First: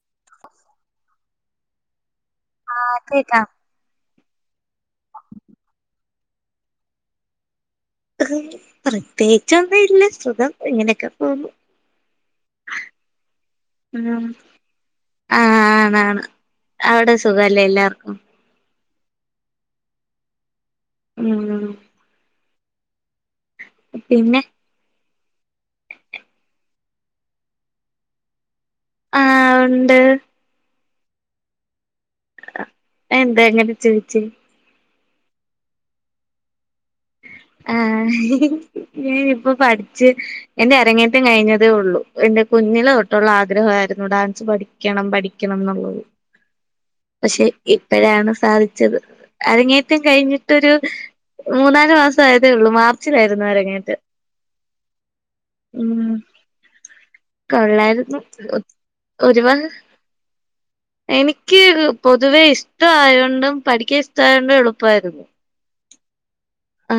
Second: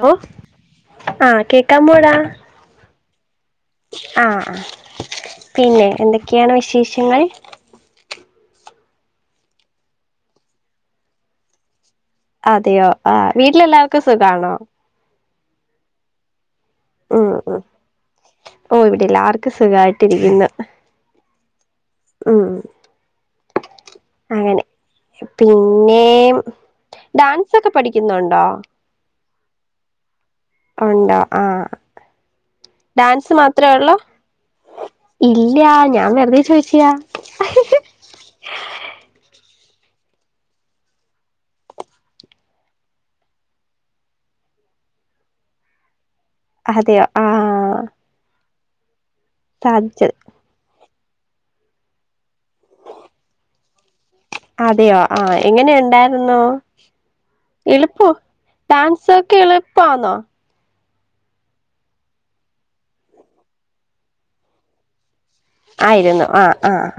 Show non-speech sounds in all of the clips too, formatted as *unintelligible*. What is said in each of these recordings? Hello ആഹ് കേക്കാമോടാ ആഹ് കേക്കാം ആഹ് ആഹ് പിന്നെ എന്തൊക്കെയാണ് വിശേഷങ്ങൾ പ്രത്യേകിച്ചൊന്നും ഇല്ല സുഖം ഇങ്ങനെയൊക്കെ പോന്നു അതെയോ ആഹ് വീട്ടിലെല്ലാവർക്കും സുഖാണോ ആഹ് ആന്നാന്ന് അവിടെ ഉം ഉം സുഖല്ലേ എല്ലാർക്കും ഓ ഇവിടെല്ലാർക്കും സുഖായിട്ടിരിക്കുന്നു ഉം ഉം പിന്നെ അങ്ങനെ പിന്നെ ഡാൻസൊക്കെ പഠിക്കുന്നുണ്ടോ ആഹ് ഒണ്ട് ഒണ്ടോ ആഹ് ഡാൻസ് എന്താ മാത്രേ അങ്ങനെ ഒള്ളോ ചോദിച്ചേ ഇല്ല ഞാൻ വെറുതെ ചോദിച്ചിയാ ആഹ് നീ ഇപ്പൊ പഠിച്ച് എന്റെ അരങ്ങേറ്റം കഴിഞ്ഞതേ ഉള്ളൂ എന്റെ കുഞ്ഞിലെ തൊട്ടുള്ള ആഗ്രഹായിരുന്നു ഡാൻസ് പഠി ക്കണം പഠിക്കണം ന്നുള്ളത് അതെയോ പക്ഷെ ആഹ് ഇപ്പോഴാണ് സാധിച്ചത് അരങ്ങേറ്റം സാധിച്ചത് കഴിഞ്ഞിട്ടൊരു മൂന്നാല്മാസം ആയതേ ഉള്ളൂ മാർച്ചിലായിരുന്നു അരങ്ങേറ്റം അതെയോ ആഹ് എങ്ങനെ ഉം ഉണ്ടായിരുന്നൂ എളുപ്പൊ കൊള്ളായിരുന്നു ഡാൻസൊക്കെ ഒരുപാട് എളുപ്പാന്നോ എനിക്ക് പൊതുവെ ഇഷ്ട ആയോണ്ടും പഠിക്കാൻ ഇഷ്ടായോണ്ടും എളുപ്പായിരുന്നു ആയിരുന്നു ആഹ് ആഹ്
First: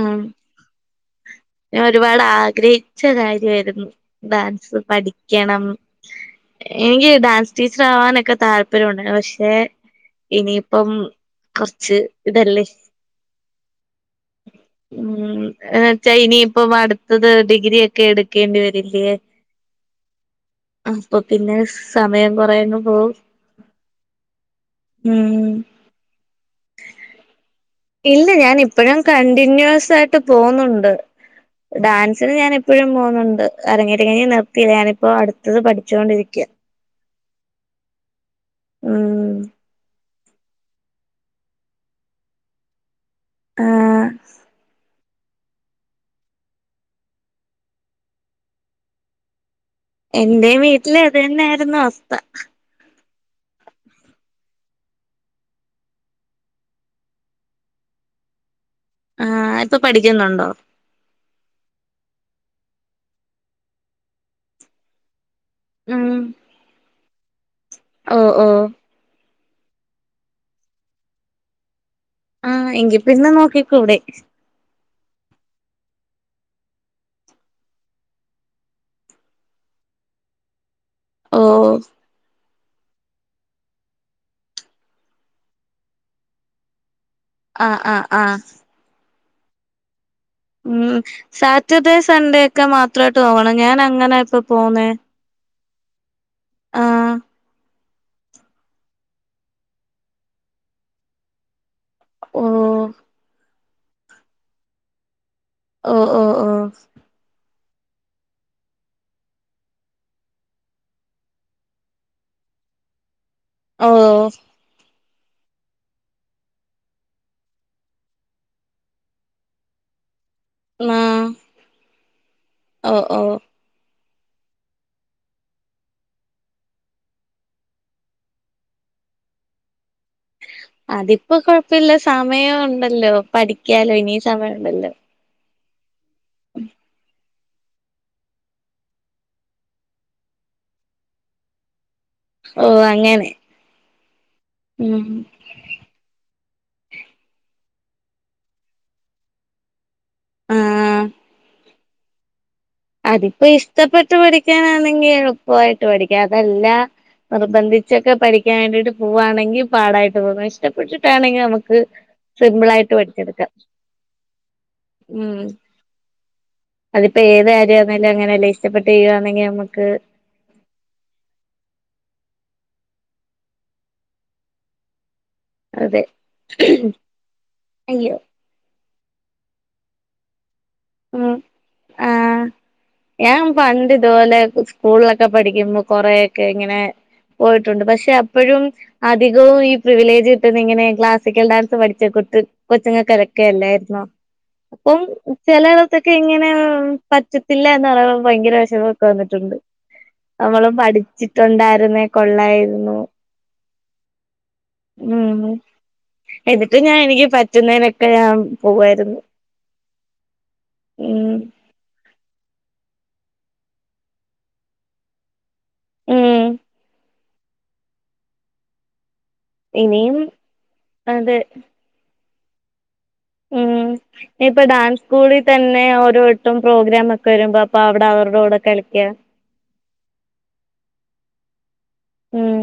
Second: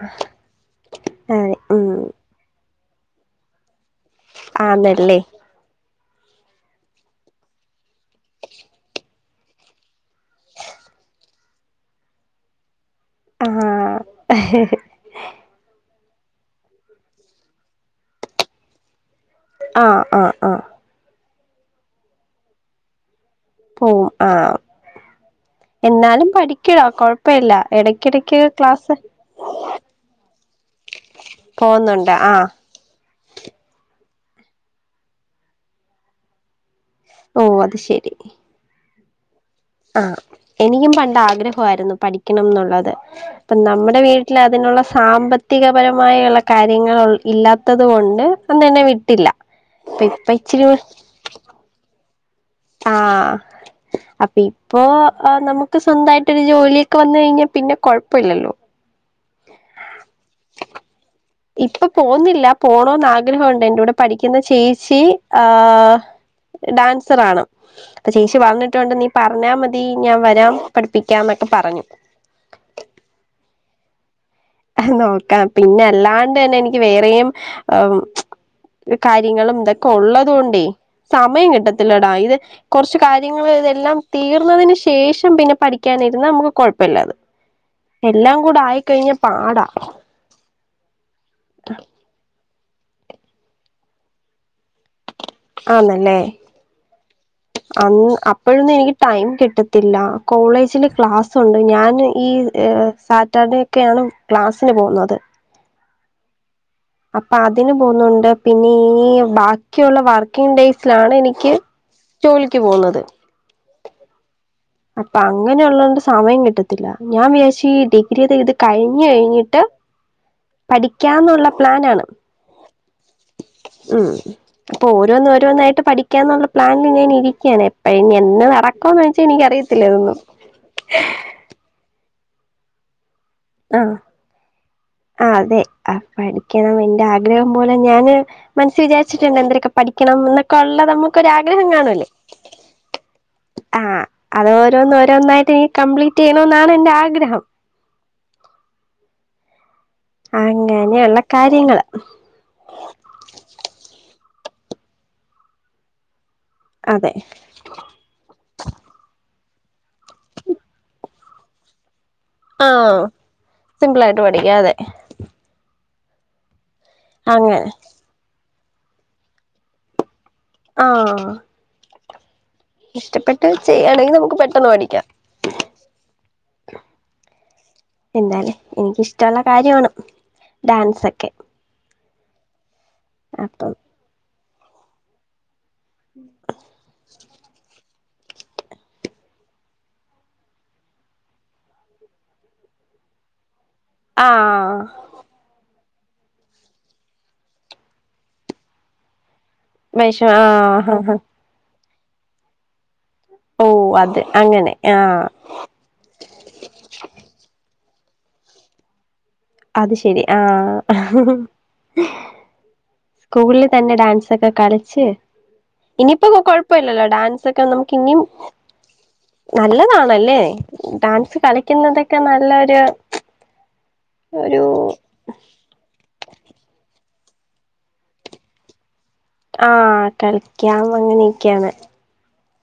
ഏ ഞാൻ ഉം ഒരുപാട് ആഗ്രഹിച്ച കാര്യമായിരുന്നു ഡാൻസ് ആന്നല്ലേ പഠിക്കണം എനിക്ക് ഡാൻസ് ടീച്ചർ ആവാനൊക്കെ താല്പര്യംണ്ട് പക്ഷെ ഇനിയിപ്പം കൊറച്ച് ഇതല്ലേ ആഹ് ഉം എന്നുവെച്ചാൽ ഇപ്പം അടുത്തത് ഡിഗ്രി ഒക്കെ എടുക്കേണ്ടി വരില്ലേ ആഹ് ആഹ് ആഹ് അപ്പൊ പിന്നെ സമയം കൊറെയങ് പോവും പോവും ആഹ് ഉം എന്നാലും പഠിക്കടൊ കൊഴപ്പമില്ല ഇല്ല ഞാൻ ഇപ്പോഴും കണ്ടിന്യൂസ് ആയിട്ട് പോന്നുണ്ട് പോകുന്നുണ്ട് ഡാൻസിന് ആഹ് ഞൻ ഇപ്പോഴും പോകുന്നുണ്ട് അരങ്ങേറ്റം കഴിഞ്ഞിട്ട് നിർത്തിയില്ല ഞാനിപ്പോ അടുത്തത് പഠിച്ചുകൊണ്ടിരിക്കയ ഓ അത് ശെരി ഉം ആഹ എനിക്കും പണ്ട് ആഗ്രഹമായിരുന്നു പഠിക്കണം എന്നുള്ളത് അപ്പം നമ്മുടെ ആഹ് വീട്ടിൽ അതിനുള്ള സാമ്പത്തികപരമായ്ള്ള കാര്യങ്ങള് ഇല്ലാത്തത് കൊണ്ട് അന്ന്ന്നെവിട്ടില്ല എന്റേം വീട്ടില് അതന്നെ ആയിരുന്നു അവസ്ഥ ആഹ് അപ്പ് ഇപ്പോ ആഹ് നമുക്ക് സ്വന്തമായിട്ടൊരു ജോലിയൊക്കെ വന്നേയ്ഞ്ഞ പിന്നെ കൊഴപ്പല്ലല്ലോ ആഹ് ഇപ്പ പഠിക്കുന്നുണ്ടോ ഇപ്പൊ പോന്നില്ല പോണോന് ആഗ്രഹോണ്ട് എന്റുടെ പഠിക്കുന്ന ചേച്ചി ആഹ് ഉം ഡാൻസറാണ് അപ്പ ഓ ചേച്ചി ഓ പറഞ്ഞിട്ടൊണ്ട് നീ പറഞ്ഞാ മതി ഞാൻ വരാം പഠിപ്പിക്കാം ന്നൊക്കെപറഞ്ഞു ആഹ് എങ്കിപിന്നെ നോക്കിക്കൂടെ നോക്കാം പിന്നെല്ലാണ്ടെന്നെ എനിക്ക് വേറേം കാര്യങ്ങളുംതൊക്കെ ഉള്ളത് കൊണ്ടേയ് ഓ സമയം കിട്ടത്തില്ലടാ ഇത് കൊറ്ച്ച് കാര്യങ്ങള് ഇതെല്ലാം തീർന്നതിന്ശേഷം പിന്നെ പഠിക്കാനെ ര്ന്ന നാമക്ക് കൊഴപ്പല്ലാ ആഹ് ആഹ് ആഹ് എല്ലാം കൂടആയിക്കഴിഞ്ഞ പാടാ ഉം സാറ്റർഡേ സൺഡേക്കെ മാത്രായിട്ട് പോവണം ഞാൻ അങ്ങനാ ഇപ്പ പോന്നേ ആഹ് നല്ലേ ആഹ് അന്ന് അപ്പഴൊന്നും എനിക്ക് ടൈം കിട്ടത്തില്ല കോളേജില് ക്ലാസ്സുണ്ട് ഞാൻ ഈ ഓ സാറ്റർഡേക്കെയാണ് ക്ലാസ്സിന് പോവുന്നത് ഓ ഒ അപ്പൊ അതിന് പോന്നുണ്ട് പിന്നെ ഈ ബാക്കിയുള്ള വർക്കിങ് ഡേയ്സിലാണ് എനിക്ക് ജോലിക്ക് പോവുന്നത് ഓ അപ്പൊ അങ്ങനെള്ളതോണ്ട് സമയം കിട്ടത്തില്ല ഞാൻ വിയാര്ശ് ഡിഗ്രിയെയ്ത് ഇത് കഴിഞ്ഞ് കഴിഞ്ഞ്ട്ട് പഠിക്ക്യാനുള്ള പ്ലനാണ് ഒ ഓ ഉം പ്പൊ ഓരോന്ന്ഓരോന്നായിട്ട് പഠിക്കാന്നുള്ള പ്ലാനില്നിരിക്കയാണ്പ്പ എന്ന നടക്കോന്ന് ചോച്ചാനിക്ക്‌ അറി ത്തില്ലേ രുന്നു അതിപ്പോ കൊഴപ്പല്ല സമയംണ്ടല്ലോ പഠിക്ക്യാലോ ഇനി സമയണ്ടല്ലോ ആഹ് അതെ പഠിക്ക്യണം ഇന്റെ ആഗ്രഹം പോലെ ഞാന് മനസിവിചാരിച്ച്ട്ട്ണ്ട് എന്തരക്കെ പഠിക്കണം ഇള്ളെ ഒള്ളത് നമുക്കൊരാഗ്രഹം കാണുവല്ലേ ഓ അങ്ങനെ ആഹ് അത് ഓരോന്ന് ഉം ഓരോന്നായിട്ട് ഇനി കംപ്ലീറ്റ് ചെയ്യണന്നാണ് എന്റെ ആഗ്രഹം ആഹ് അങ്ങനെള്ള കാര്യങ്ങള് അതിപ്പോ ഇഷ്ടപ്പെട്ട് പഠിക്കാനാണെങ്കി എളുപ്പായിട്ട് പഠിക്കാ അതല്ല അതെ നിർബന്ധി ച്ചൊക്കെ പഠിക്കാൻ വേണ്ടിട്ട് പോവാണെങ്കി പാടായിട്ട് പോകും ഇഷ്ടപ്പെട്ടിട്ടാണെങ്കി നമുക്ക് ആ സിംബ്ളായിട്ട് വടിച്ചെട്ക്കാ സിമ്പിൾ ആയിട്ട് പഠിക്കാം അതെ ഉം അതിപ്പ അങ്ങനെ ഏതയാ നാലും അങ്ങനെയല്ലേ ഇഷ്ടപ്പെട്ട് ചെയ്യുണങ്ങി നമക്ക് ആഹ് ഇഷ്ടപ്പെട്ട് ചെയ്യാണെങ്ങിനമുക്ക് പെട്ടെന്ന് പടിക്കാ അതെ അയ്യോ എന്താലേ എനിക്കിഷ്ടള്ള കാര്യാണ് ഡാൻസക്കെ ഉം ആഹ് ഞാ അപ്പം പണ്ട്ത് പോലെ സ്കൂളിലക്കെ പഠികുന്നു കൊറക്കെ ഇങ്ങനെ പോയിട്ടുണ്ട് പഷേ ഇപ്പഴും അധികവും ഈ പ്രിവിലേജ്ട്ടുന്ന ഇങ്ങനെ ക്ലാസ്സിക്കൽ ഡാൻസ് പഠിച്ചക്കൊട്ട് കൊച്ചുങ്ങക്കതക്കെ എല്ലാര്ന്നോ ആ പ്പം ച്ചെലളത്തൊക്കെ ഇങ്ങനെ പറ്റത്തില്ല എന്ന് ഭയങ്കര വിഷമൊക്കെ വന്നിട്ടുണ്ട് വൈഷ ആ അമ്മള് പഠിച്ചിട്ടുണ്ടായിരുന്നേ കൊള്ളായിരുന്നു ഓ അത് അങ്ങനെ ആഹ് ഉം എന്നിട്ട് ഞാൻ എനിക്ക് പറ്റുന്നതിനൊക്കെ ഞാൻ പോവായിര്ന്ന് അത് ശെരി ആഹ് സ്കൂളില് തന്നെ ഡാൻസൊക്കെ കളിച്ച് ഇനിയിപ്പോ ഉം കൊഴപ്പല്ലല്ലോ ഡാൻസൊക്കെ ന്നമുക്ക് ഇന്നിം ഇനിയും നല്ലതാണല്ലേ അത് ഡാൻസ് കളിക്കുന്നതൊക്കെ ന്നല്ലൊരു ഉം ഇപ്പ ഡാൻ സ്കൂളിൽ തന്നെ ഓരോട്ടും പ്രോഗ്രാം ഒക്കെവരുമ്പോ അപ്പൊ അവിടെ അവരുടെകൂടെ കളിക്കാ. ആഹ് കളിക്കാം അങ്ങനെയൊക്കെയാണ്. ഉം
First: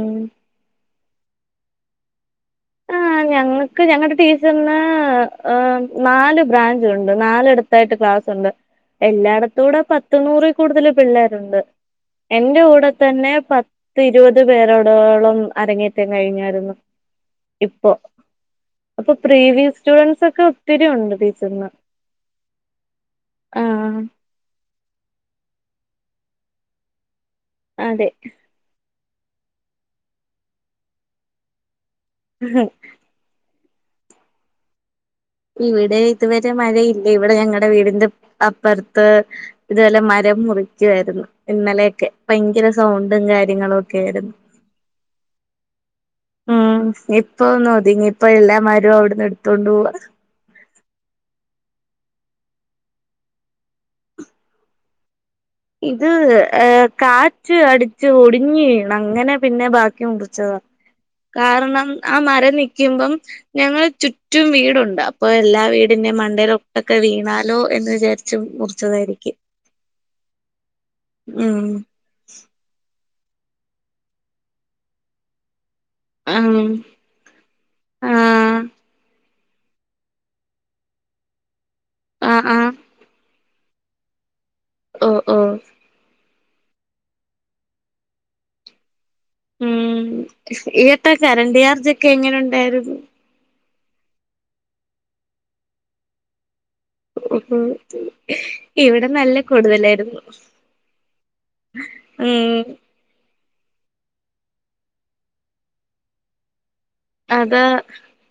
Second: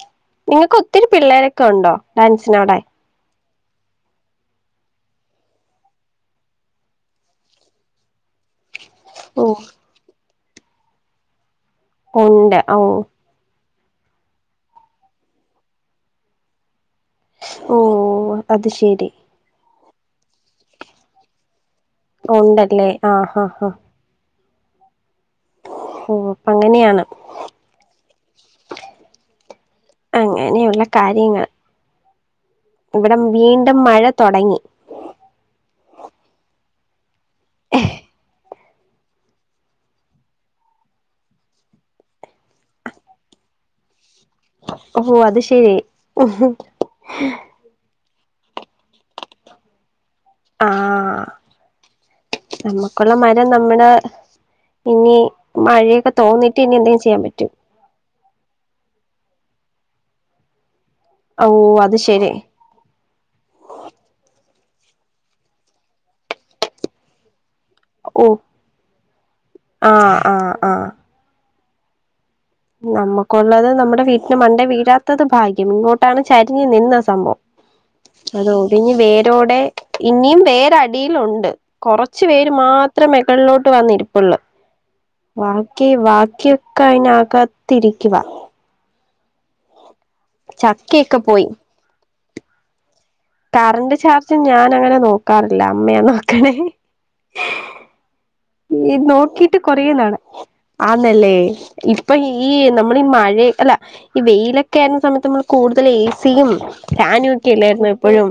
നിങ്ങൾക്ക് ഒത്തിരി പിള്ളേരൊക്കെണ്ടോ ഡാൻസിനോടെ? ആഹ് ഞങ്ങൾക്ക് ഞങ്ങളുടെ ടീച്ചറിന്ന് ഹ് ഉം നാല് ബ്രാഞ്ച് ഉണ്ട് നാലെട് ത്തായിട്ട് ക്ലാസുണ്ട് ഓഹ് എല്ലായിടത്തുടെ പത്ത് നൂറിൽ കൂടുതല് പിള്ളേരുണ്ട്. ഉണ്ട് എന്റെ ഓഹ് കൂടെതന്നെ പത്ത് ഇരുപത് പേരോടോളം അരങ്ങേറ്റം കഴിഞ്ഞായിരുന്നു. ഇപ്പൊ ഓഹ് അത് ശരി അപ്പൊ പ്രീവിയസ് സ്റ്റുഡന്റ്സ് ഒക്കെഒത്തിരിഉണ്ട് ടീച്ചർന്ന്. ഉണ്ടല്ലേ ആഹ് ആഹ് ഹ ഹോ പ്പഅങ്ങനെയാണ്. അതെ അങ്ങനെയുള്ള കാര്യങ്ങള് ഇഹ് ഇവിടം വീണ്ടും മഴതൊടങ്ങി. ഇവിടെ ഇതുവരെ മഴയില്ല ഇവിടെ ഞങ്ങടെ വീടിന്റെ അപ്പർത്ത് ഇതുപോലെ മരംമുറിക്കുവായിരുന്നു. ഇന്നലെയൊക്കെ ഭയങ്കരസൗണ്ടും കാര്യങ്ങളും ഒക്കെ ആയിരുന്നു. ഓഹോ അത് ശെരി ഉം എപ് പ്പൊഒന്ന് ഒതുങ്ങി ഇപ്പൊഎല്ലാമരോം അവിടുന്ന് എടുത്തോണ്ട് പോവാ. ആഹ് നമ്മക്കുള്ളമരം ന്നമ്മള് ഇഞ്ഞി ഇത് ഏ കാറ്റ് അടി ച്ച് ഒടിഞ് വീണ് അങ്ങനെ പിന്നെ ബാക്കി മുറിച്ചതാ ഓ കാരണം അത് ആ ശരി മരം നി ക്കുമ്പം ഞങ്ങള് ചുറ്റുംവീടുണ്ട് അപ്പൊ എല്ലാ വീടിന്റെ മണ്ടയിലൊട്ടൊക്കെ വീണാ ലോ എന്ന് ഓ വിചാരിച്ചും മുർച്ചതായിരിക്കും. ആഹ് ആഹ് ആഹ് ഉം നമ്മക്കൊള്ളത് ന്നമ്മടെ വീട്ട്ന് മണ്ടേ വീഴാത്തത് ഭാഗ്യം ഇങ്ങോട്ടാണ് ആഹ് ചരിഞ്ഞ് നിന്നസംഭവം. ആഹ് അതൊടിഞ്ഞ് ഇനി വേരോടെ ഇനിം വേരടിയിലൊണ്ട്. കൊറച്ച് ആഹ് പേര് ആഹ് മാത്രം മെകളിലോട്ട് വന്നിരിപ്പൊള്ള അഹ് അഹ് വാക്കി വാക്കിയൊക്കെ അയ്നകത്തിരിക്കുവാ. ഉം ചക്കയൊക്കെ പോയി ഈത്തക്കാരണ്ട് ചാർജ് ഒക്കെ എങ്ങനെ ഉണ്ടായിരുന്നു. കറണ്ട് ചാർജ് ഞാനങ്ങനെ നോക്കാറില്ല അമ്മയാ നോക്കണേ. ഉംഹ് ഉം ഈ നോക്കിട്ട് കൊറെന്നാളാ ആന്നല്ലേ ഇപ്പ ഈ ഉം നമ്മ ന്നമ്മളീ ഈ മഴേ അല്ല ഈ വെയിലൊക്കെ ആയിരുന്ന സമയത്ത് ന്നമ്മൾ കൂടുതൽ എ സിയും ഫാനു അതാ ഒക്കെല്ലായിരുന്നോ എപ്പഴും.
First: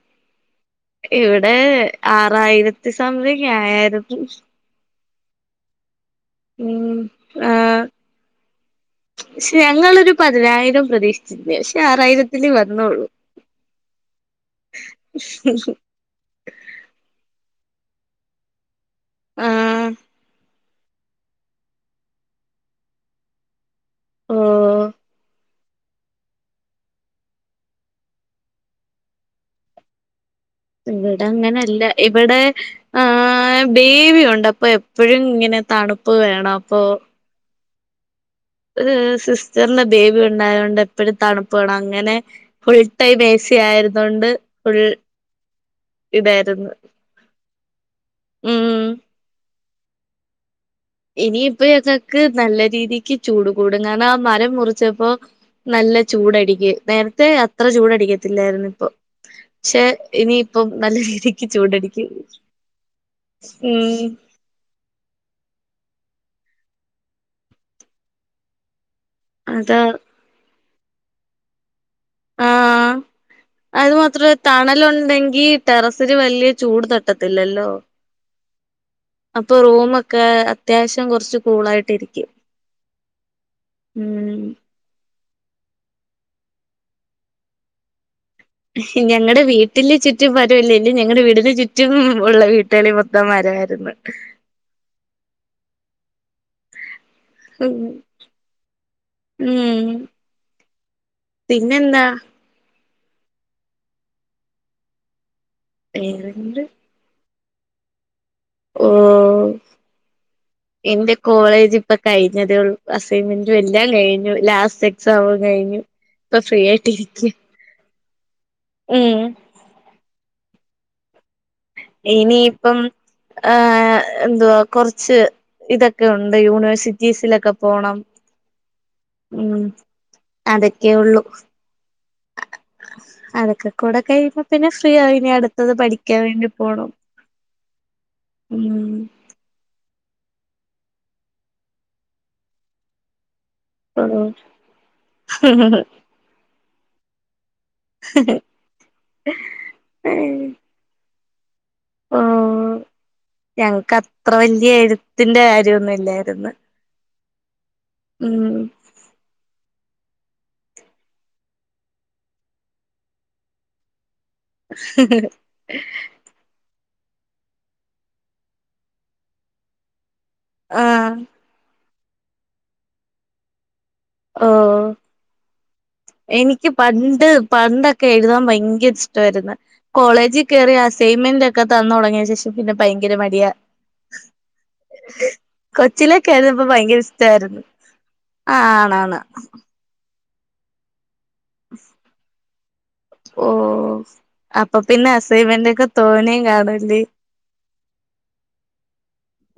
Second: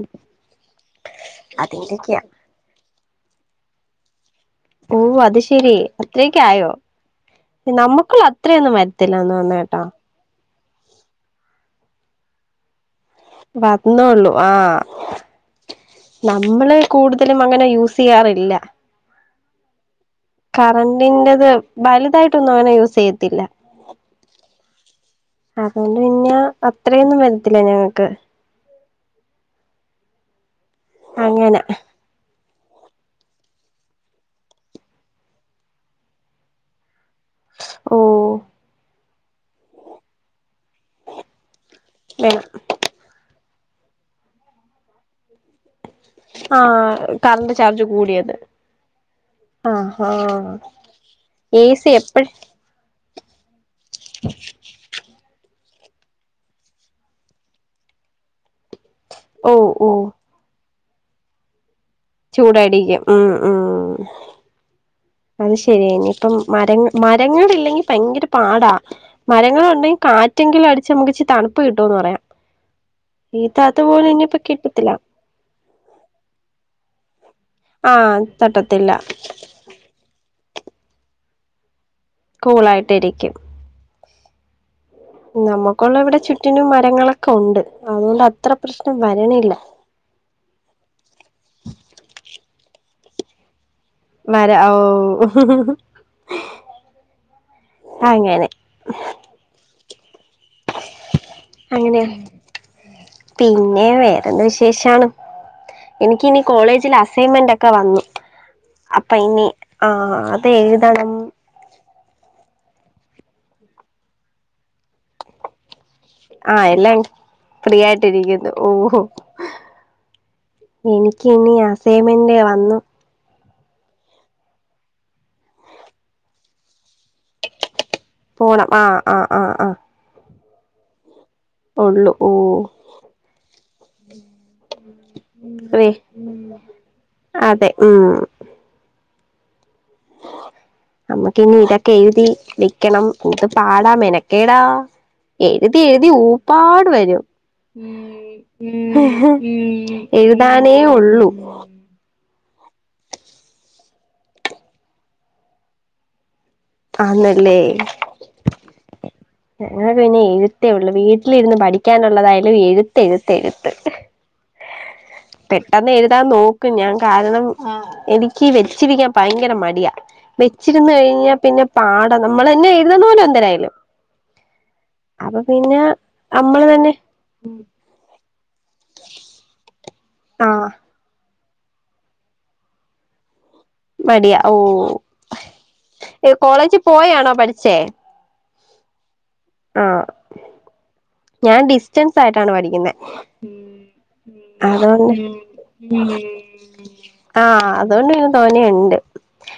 ഇവിടെ അതിന്റെയൊക്കെയാ ആറായിരത്തി സംതിങ്ങ് ആയായിരുന്നു. ഓഹ് അത് ശരി അത്രയൊക്കെ ആയോ? ഉം ആ നമ്മക്കുള്ള അത്രയൊന്നും വരത്തില്ല എന്ന് പക്ഷെ തോന്നുന്നുകെട്ടോ. ഞങ്ങളൊരു പതിനായിരം പ്രതീക്ഷിച്ചിരുന്നേ പക്ഷേ ആറായിരത്തില് വന്നൊള്ളൂ. വന്നൊള്ളു ആഹ് ന്നമ്മള് കൂടുതലും അങ്ങനെ യൂസെയ്യാറില്ല. ആഹ് കറണ്ടിന്റെത് വലുതായിട്ടൊന്നും അങ്ങനെ യൂസ് ചെയ്യത്തില്ല. ഓഹ് അതോണ്ട് പിന്നെ അത്രയൊന്നും വരത്തില്ല ഞങ്ങക്ക് ഇവടെ അങ്ങനെ അങ്ങനെല്ലാ ഇവടെ ആഹ് ബേബിയുണ്ട് അപ്പൊ എപ്പഴും ഇങ്ങനെ തണുപ്പ് വേണം അപ്പോ ഓഹ് ഒര് സിസ്റ്ററ്ന് ബേബി ഉണ്ടായോണ്ട് എപ്പഴും തണുപ്പ് വേണം അങ്ങനെ വേണം ടൈം ഏ സി ആയിരുന്നോണ്ട് ഫുൾ ഇതായിരുന്നു ആഹ് കറന്റ് ചാർജ് കൂടിയത് ഉം ആഹ് ആഹ് ഇനി എ ഇപ്പൊ സി ഞങ്ങക്ക് എപ്പഴ നല്ല രീതിക്ക് ചൂട് കൂടും കാരണം ആ മരം മുറിച്ചപ്പോ നല്ല ചൂട് അട്ക്കി നേരത്തെ അത്ര ചൂട് അടിക്കത്തില്ലാരുന്നു ഇപ്പൊ ഓ പക്ഷേ ഓ ഇനിയിപ്പം നല്ല രീതിക്ക് ചൂട് അടിക്ക്യും ചൂട് അടിക്ക്യും ഉം ഉം അത് ശരിയേനി ഇപ്പം മരങ്ങള് മരങ്ങളില്ലെങ്കി ഭയങ്കര പാടാ മരങ്ങള് അതാ ഉണ്ടെങ്കി കാറ്റെങ്കിലും അടിച്ച് നമുക്ക് ഇച്ച് തണുപ്പ് കിട്ടോന്ന് പറയാം ആഹ് ഇതത് അത് പോലെ മാത്രേ ഇനിയിപ്പ കിട്ടത്തില്ല തണലുണ്ടെങ്കി ടെറസില് വല്ല്യ ചൂട് തട്ടത്തില്ലല്ലോ ആഹ് തട്ടത്തില്ല അപ്പോ റൂമൊക്കെ അത്യാവശ്യം കൊറച്ച് കൂളായിട്ട് ഇരിക്ക്യും കൂളായിട്ട് ഇരിക്ക്യും ഉം നമക്കുള്ളെ ഇവടെ ചുറ്റിനും മരങ്ങളൊക്കെ ഉണ്ട് അതുകൊണ്ട് അ ഞങ്ങടെ വീ ട്ടില് ചുറ്റും മരം ഇല്ലേനി നിങ്ങടെ വീടിന് ചുറ്റും ഉള്ള വീട്ടില് മൊത്തം മരയായിരുന്നു മര ഓഹ് *unintelligible* ഉം പിന്നെന്താ അങ്ങനെയാ പിന്നെ വേറെന്ത് വിശേഷാണ് എനിക്കിനി വേറെന്ത് കോളേജില് അസൈമെന്റൊക്കെ വന്നു അപ്പൊ ഇനി ഓഹ് ആ അത് എഴുതണം ഇന്റെ കോളേജ് ഇപ്പ കഴിഞ്ഞതേള്ളു അസൈമെന്റും എല്ലാം കഴിഞ്ഞു ലാസ്റ്റ് എക്സാമും കഴിഞ്ഞു ഇപ്പൊ ഫ്രീ ആഹ് എല്ലാം ആയിട്ടിരിക്ക ഫ്രീയായിട്ടിരിക്ക്യുന്നു ഓഹ് ഉം എനിക്ക്യ് ഇനിയാ ഇനിയിപ്പം ആഹ് എന്തുവാ കൊറച്ച് ഇതൊക്കെ ഉണ്ട് യൂണിവേഴ്സിറ്റീസിലൊക്കെ പോണം പോണം ആഹ് ആഹ് ആഹ് ആഹ് അതൊക്കെയുള്ളു ഉള്ളു ഓഹ് അതൊക്കെ കൂടെ കഴിയുമ്പോ പിന്നെ ഫ്രീയായി ഇനി അട്ത്തത് വേ പഠിക്ക്യാൻ വേണ്ടി പോണം അതെ ഉം ഉം അമ്മക് ഇനി ഇതൊക്കെ എഴുതി വെ ക്ക്യണം എന്ത് പാടാ ഓ മെനക്കേടാ എഴുതി എഴുതി ഊപ്പാട് വരും എഴുതാനേ ഉള്ളു ആഹ് ഞങ്ങക്കത്ര വല്ല്യ എഴുത്തിന്റെ കാര്യൊന്നു ഇല്ലാരുന്നു ആന്നല്ലേ ഉം ഞങ്ങൾ പിന്നെ എഴുത്തേ ഉള്ളു വീട്ടിലിന്ന് പഠിക്കാനുള്ളതായാലും എഴുത്ത് എഴുത്ത് എഴുത്ത് *unintelligible* പെട്ടെന്ന് എഴു എതാ നോക്കും ഞാൻ കാരണം എനിക്ക് വെച്ചിരിക്കാൻ ഭയങ്കര മടിയാ വെച്ചിരുന്നു ആഹ് കഴിഞ്ഞാ പിന്നെ പാട നമ്മൾ തന്നെ എഴുതുന്ന പോലെ എന്തേരായാലും ഓഹ് നമ്മള് എനിക്ക് തന്നെ പണ്ട് പണ്ട എഴുതാൻ ഭയങ്കര ഇഷ്ടമായിരുന്നു കോളേജിൽ ആഹ് കയറിയ അസൈൻമെന്റ് ഒക്കെ ക്കെ തന്ന തുടങ്ങിയ ശേഷം പിന്നെ ഭയങ്കര മടിയ മടിയാ ഓ കൊച്ചിലൊക്കൊയിരുന്നു ഇപ്പൊ കോളേജിൽ ഭയങ്കര പോയാണോ ഇഷ്ടമായിരുന്നു പഠിച്ചേ ആ ആണ ആണ് ആഹ് ഞാൻ ഡിസ്റ്റൻസ് ആയിട്ടാണ് പഠിക്കുന്നത് ഓഹ് അതൊണ്ട് കാണൂല്ലേ ആഹ് അതുകൊണ്ട് പിന്നെ തോന്നിുണ്ട്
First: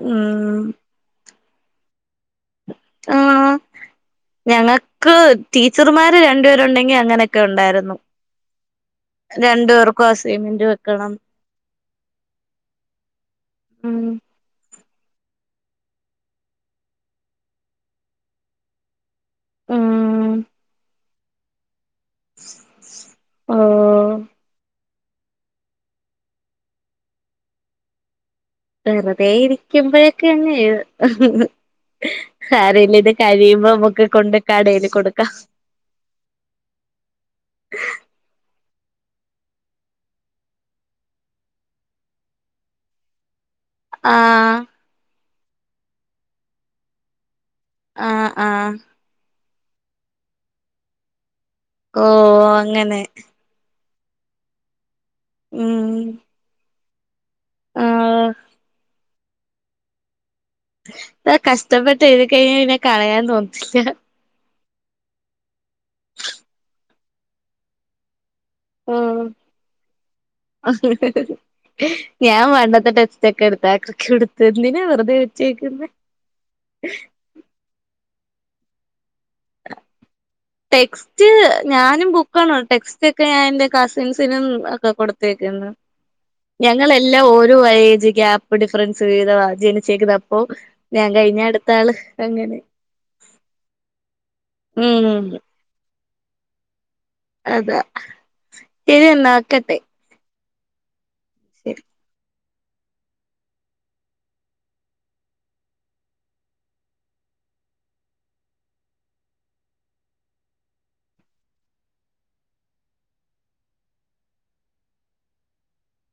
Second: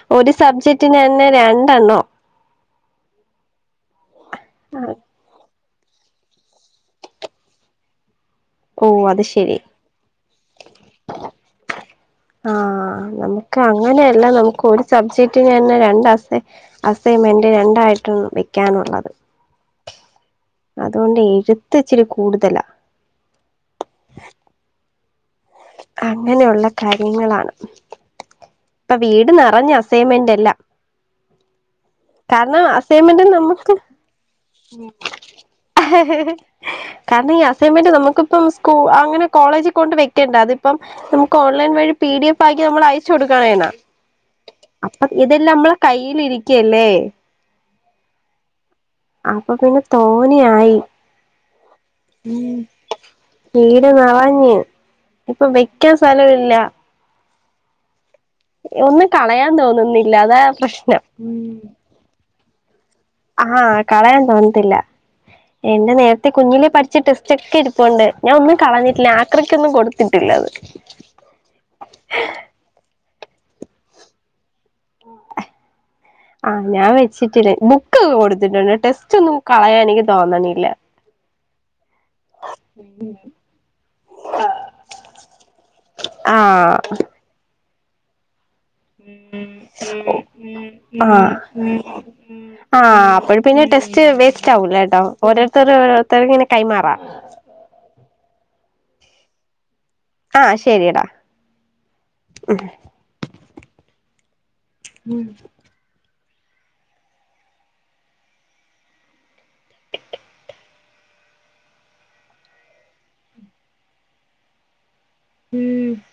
ഉം സബ്ജെക്റ്റന് തന്നെ രണ്ടെണ്ണോ ആഹ് ഞങ്ങക്ക് ടീച്ചർമാര് രണ്ടുപേരുണ്ടെങ്കിൽ അങ്ങനെയൊക്കെ ഉണ്ടായിരുന്നു ഓഹ് അത ശരി രണ്ടു പേർക്കും ആ സിമെന്റ് വെക്കണം ആഹ് നമുക്ക് ഉം അങ്ങനെയല്ലാം നമുക്ക് ഒരു സബ്ജക്റ്റ തന്നെ രണ്ട് അസ അസൈൻമെന്റ് രണ്ടായിട്ടാണ് വെക്കാനുള്ളത് ഉം അതുകൊണ്ട് എഴുത്ത് ഇച്ചിരി കൂടുതലാ ആഹ് അങ്ങനെയുള്ള കാര്യങ്ങളാണ് ഇപ്പൊ വെറുതെ വീട് നിറഞ്ഞ് ഇരിക്കുമ്പോഴൊക്കെ അസൈൻമെന്റ് എങ്ങെ എല്ലാം കാരണം സാരില്ല ഇത് അസൈൻമെന്റ് കഴിയുമ്പോ നമുക്ക് ഒക്കെ കൊണ്ടക്കടന് കൊടുക്കാം *unintelligible* കാരണം ഈ അസൈൻമെന്റ് നമുക്കിപ്പം സ്കൂ അങ്ങനെ കോളേജിൽ കൊണ്ട് വെക്കണ്ട അതിപ്പം നമുക്ക് ഓൺലൈൻ വഴി പി ഡി എഫ് ആക്കി നമ്മൾ അയച്ചു കൊടുക്കണേനാ ആഹ് അപ്പൊ ഇതെല്ലാം നമ്മളെ കയ്ൽിരിക്കല്ലേ ആഹ് ആഹ് അപ്പൊ പിന്നെ തോനിയായി ഓ അങ്ങനെ വീട് നിറഞ്ഞഞ് ഇപ്പൊ വെക്കാൻ ഉം സ്ഥലം ഇില്ല ആഹ് ഒന്നും കളയാൻ തോന്നുന്നില്ല അതാ പ്രശ്‌നം കഷ്ടപ്പെട്ട് എഴുതി കഴിഞ്ഞാ പിന്നെ കളയാൻ ആഹ് തോന്നത്തില്ല കളയാൻ തോന്നത്തില്ല എന്റെ നേരത്തെ കുഞ്ഞിലെ പഠിച്ച ടെസ്റ്റ ഒക്കെ എടുപ്പണ്ട് ഞാൻ ഒന്നും കളഞ്ഞിട്ടില്ല ഉം ആക്രയ്ക്കൊന്നും കൊടുത്തിട്ടില്ലത് ആഹ് വണ്ടത്തെ ടെസ്റ്റ് എടുത്ത് ആക്രിക് കൊട്ത്ത് എന്തിനാ വെറു ആഹ് ഞാൻ വ സിത്തില് ബുക്ക് കൊടുത്തിട്ടുണ്ട്. ടെസ്റ്റൊന്നും കളയാന് എനിക്ക് തോന്നണ്ല്ല. ക്സ്റ്റ് ഞാനും ബു ക്കാണോ ടെസ്റ്റ് ഒക്കെ ഞാൻ ഇന്റെ കസിൻസിനും ഒക്കെ കൊടുത്തയക്കുന്ന്. ആഹ് ഞങ്ങളെൽ ല്ല ഓരോ വേജ് ഗ്യാപ് ഇപ്പ ഡിഫറൻസ് വീവിതവാ ജനിച്ചേക്കുന്നത്. അപ്പോ ഞാൻ കഴിഞ്ഞ അടുത്ത ആള് അങ്ങനെ ആ അപ്പൊഴ് പിന്നെ ടെസ്റ്റ് വേസ്റ്റ് ആവൂല കെട്ടോ. ഉം ഓരോരുത്തര് ഓരോരുത്തർ ഇങ്ങനെ കൈമാറാ. അതെ ശരി ന്നാക്കട്ടെ ആ ശെരി എടാ ശരി ഉം ഉം ഉം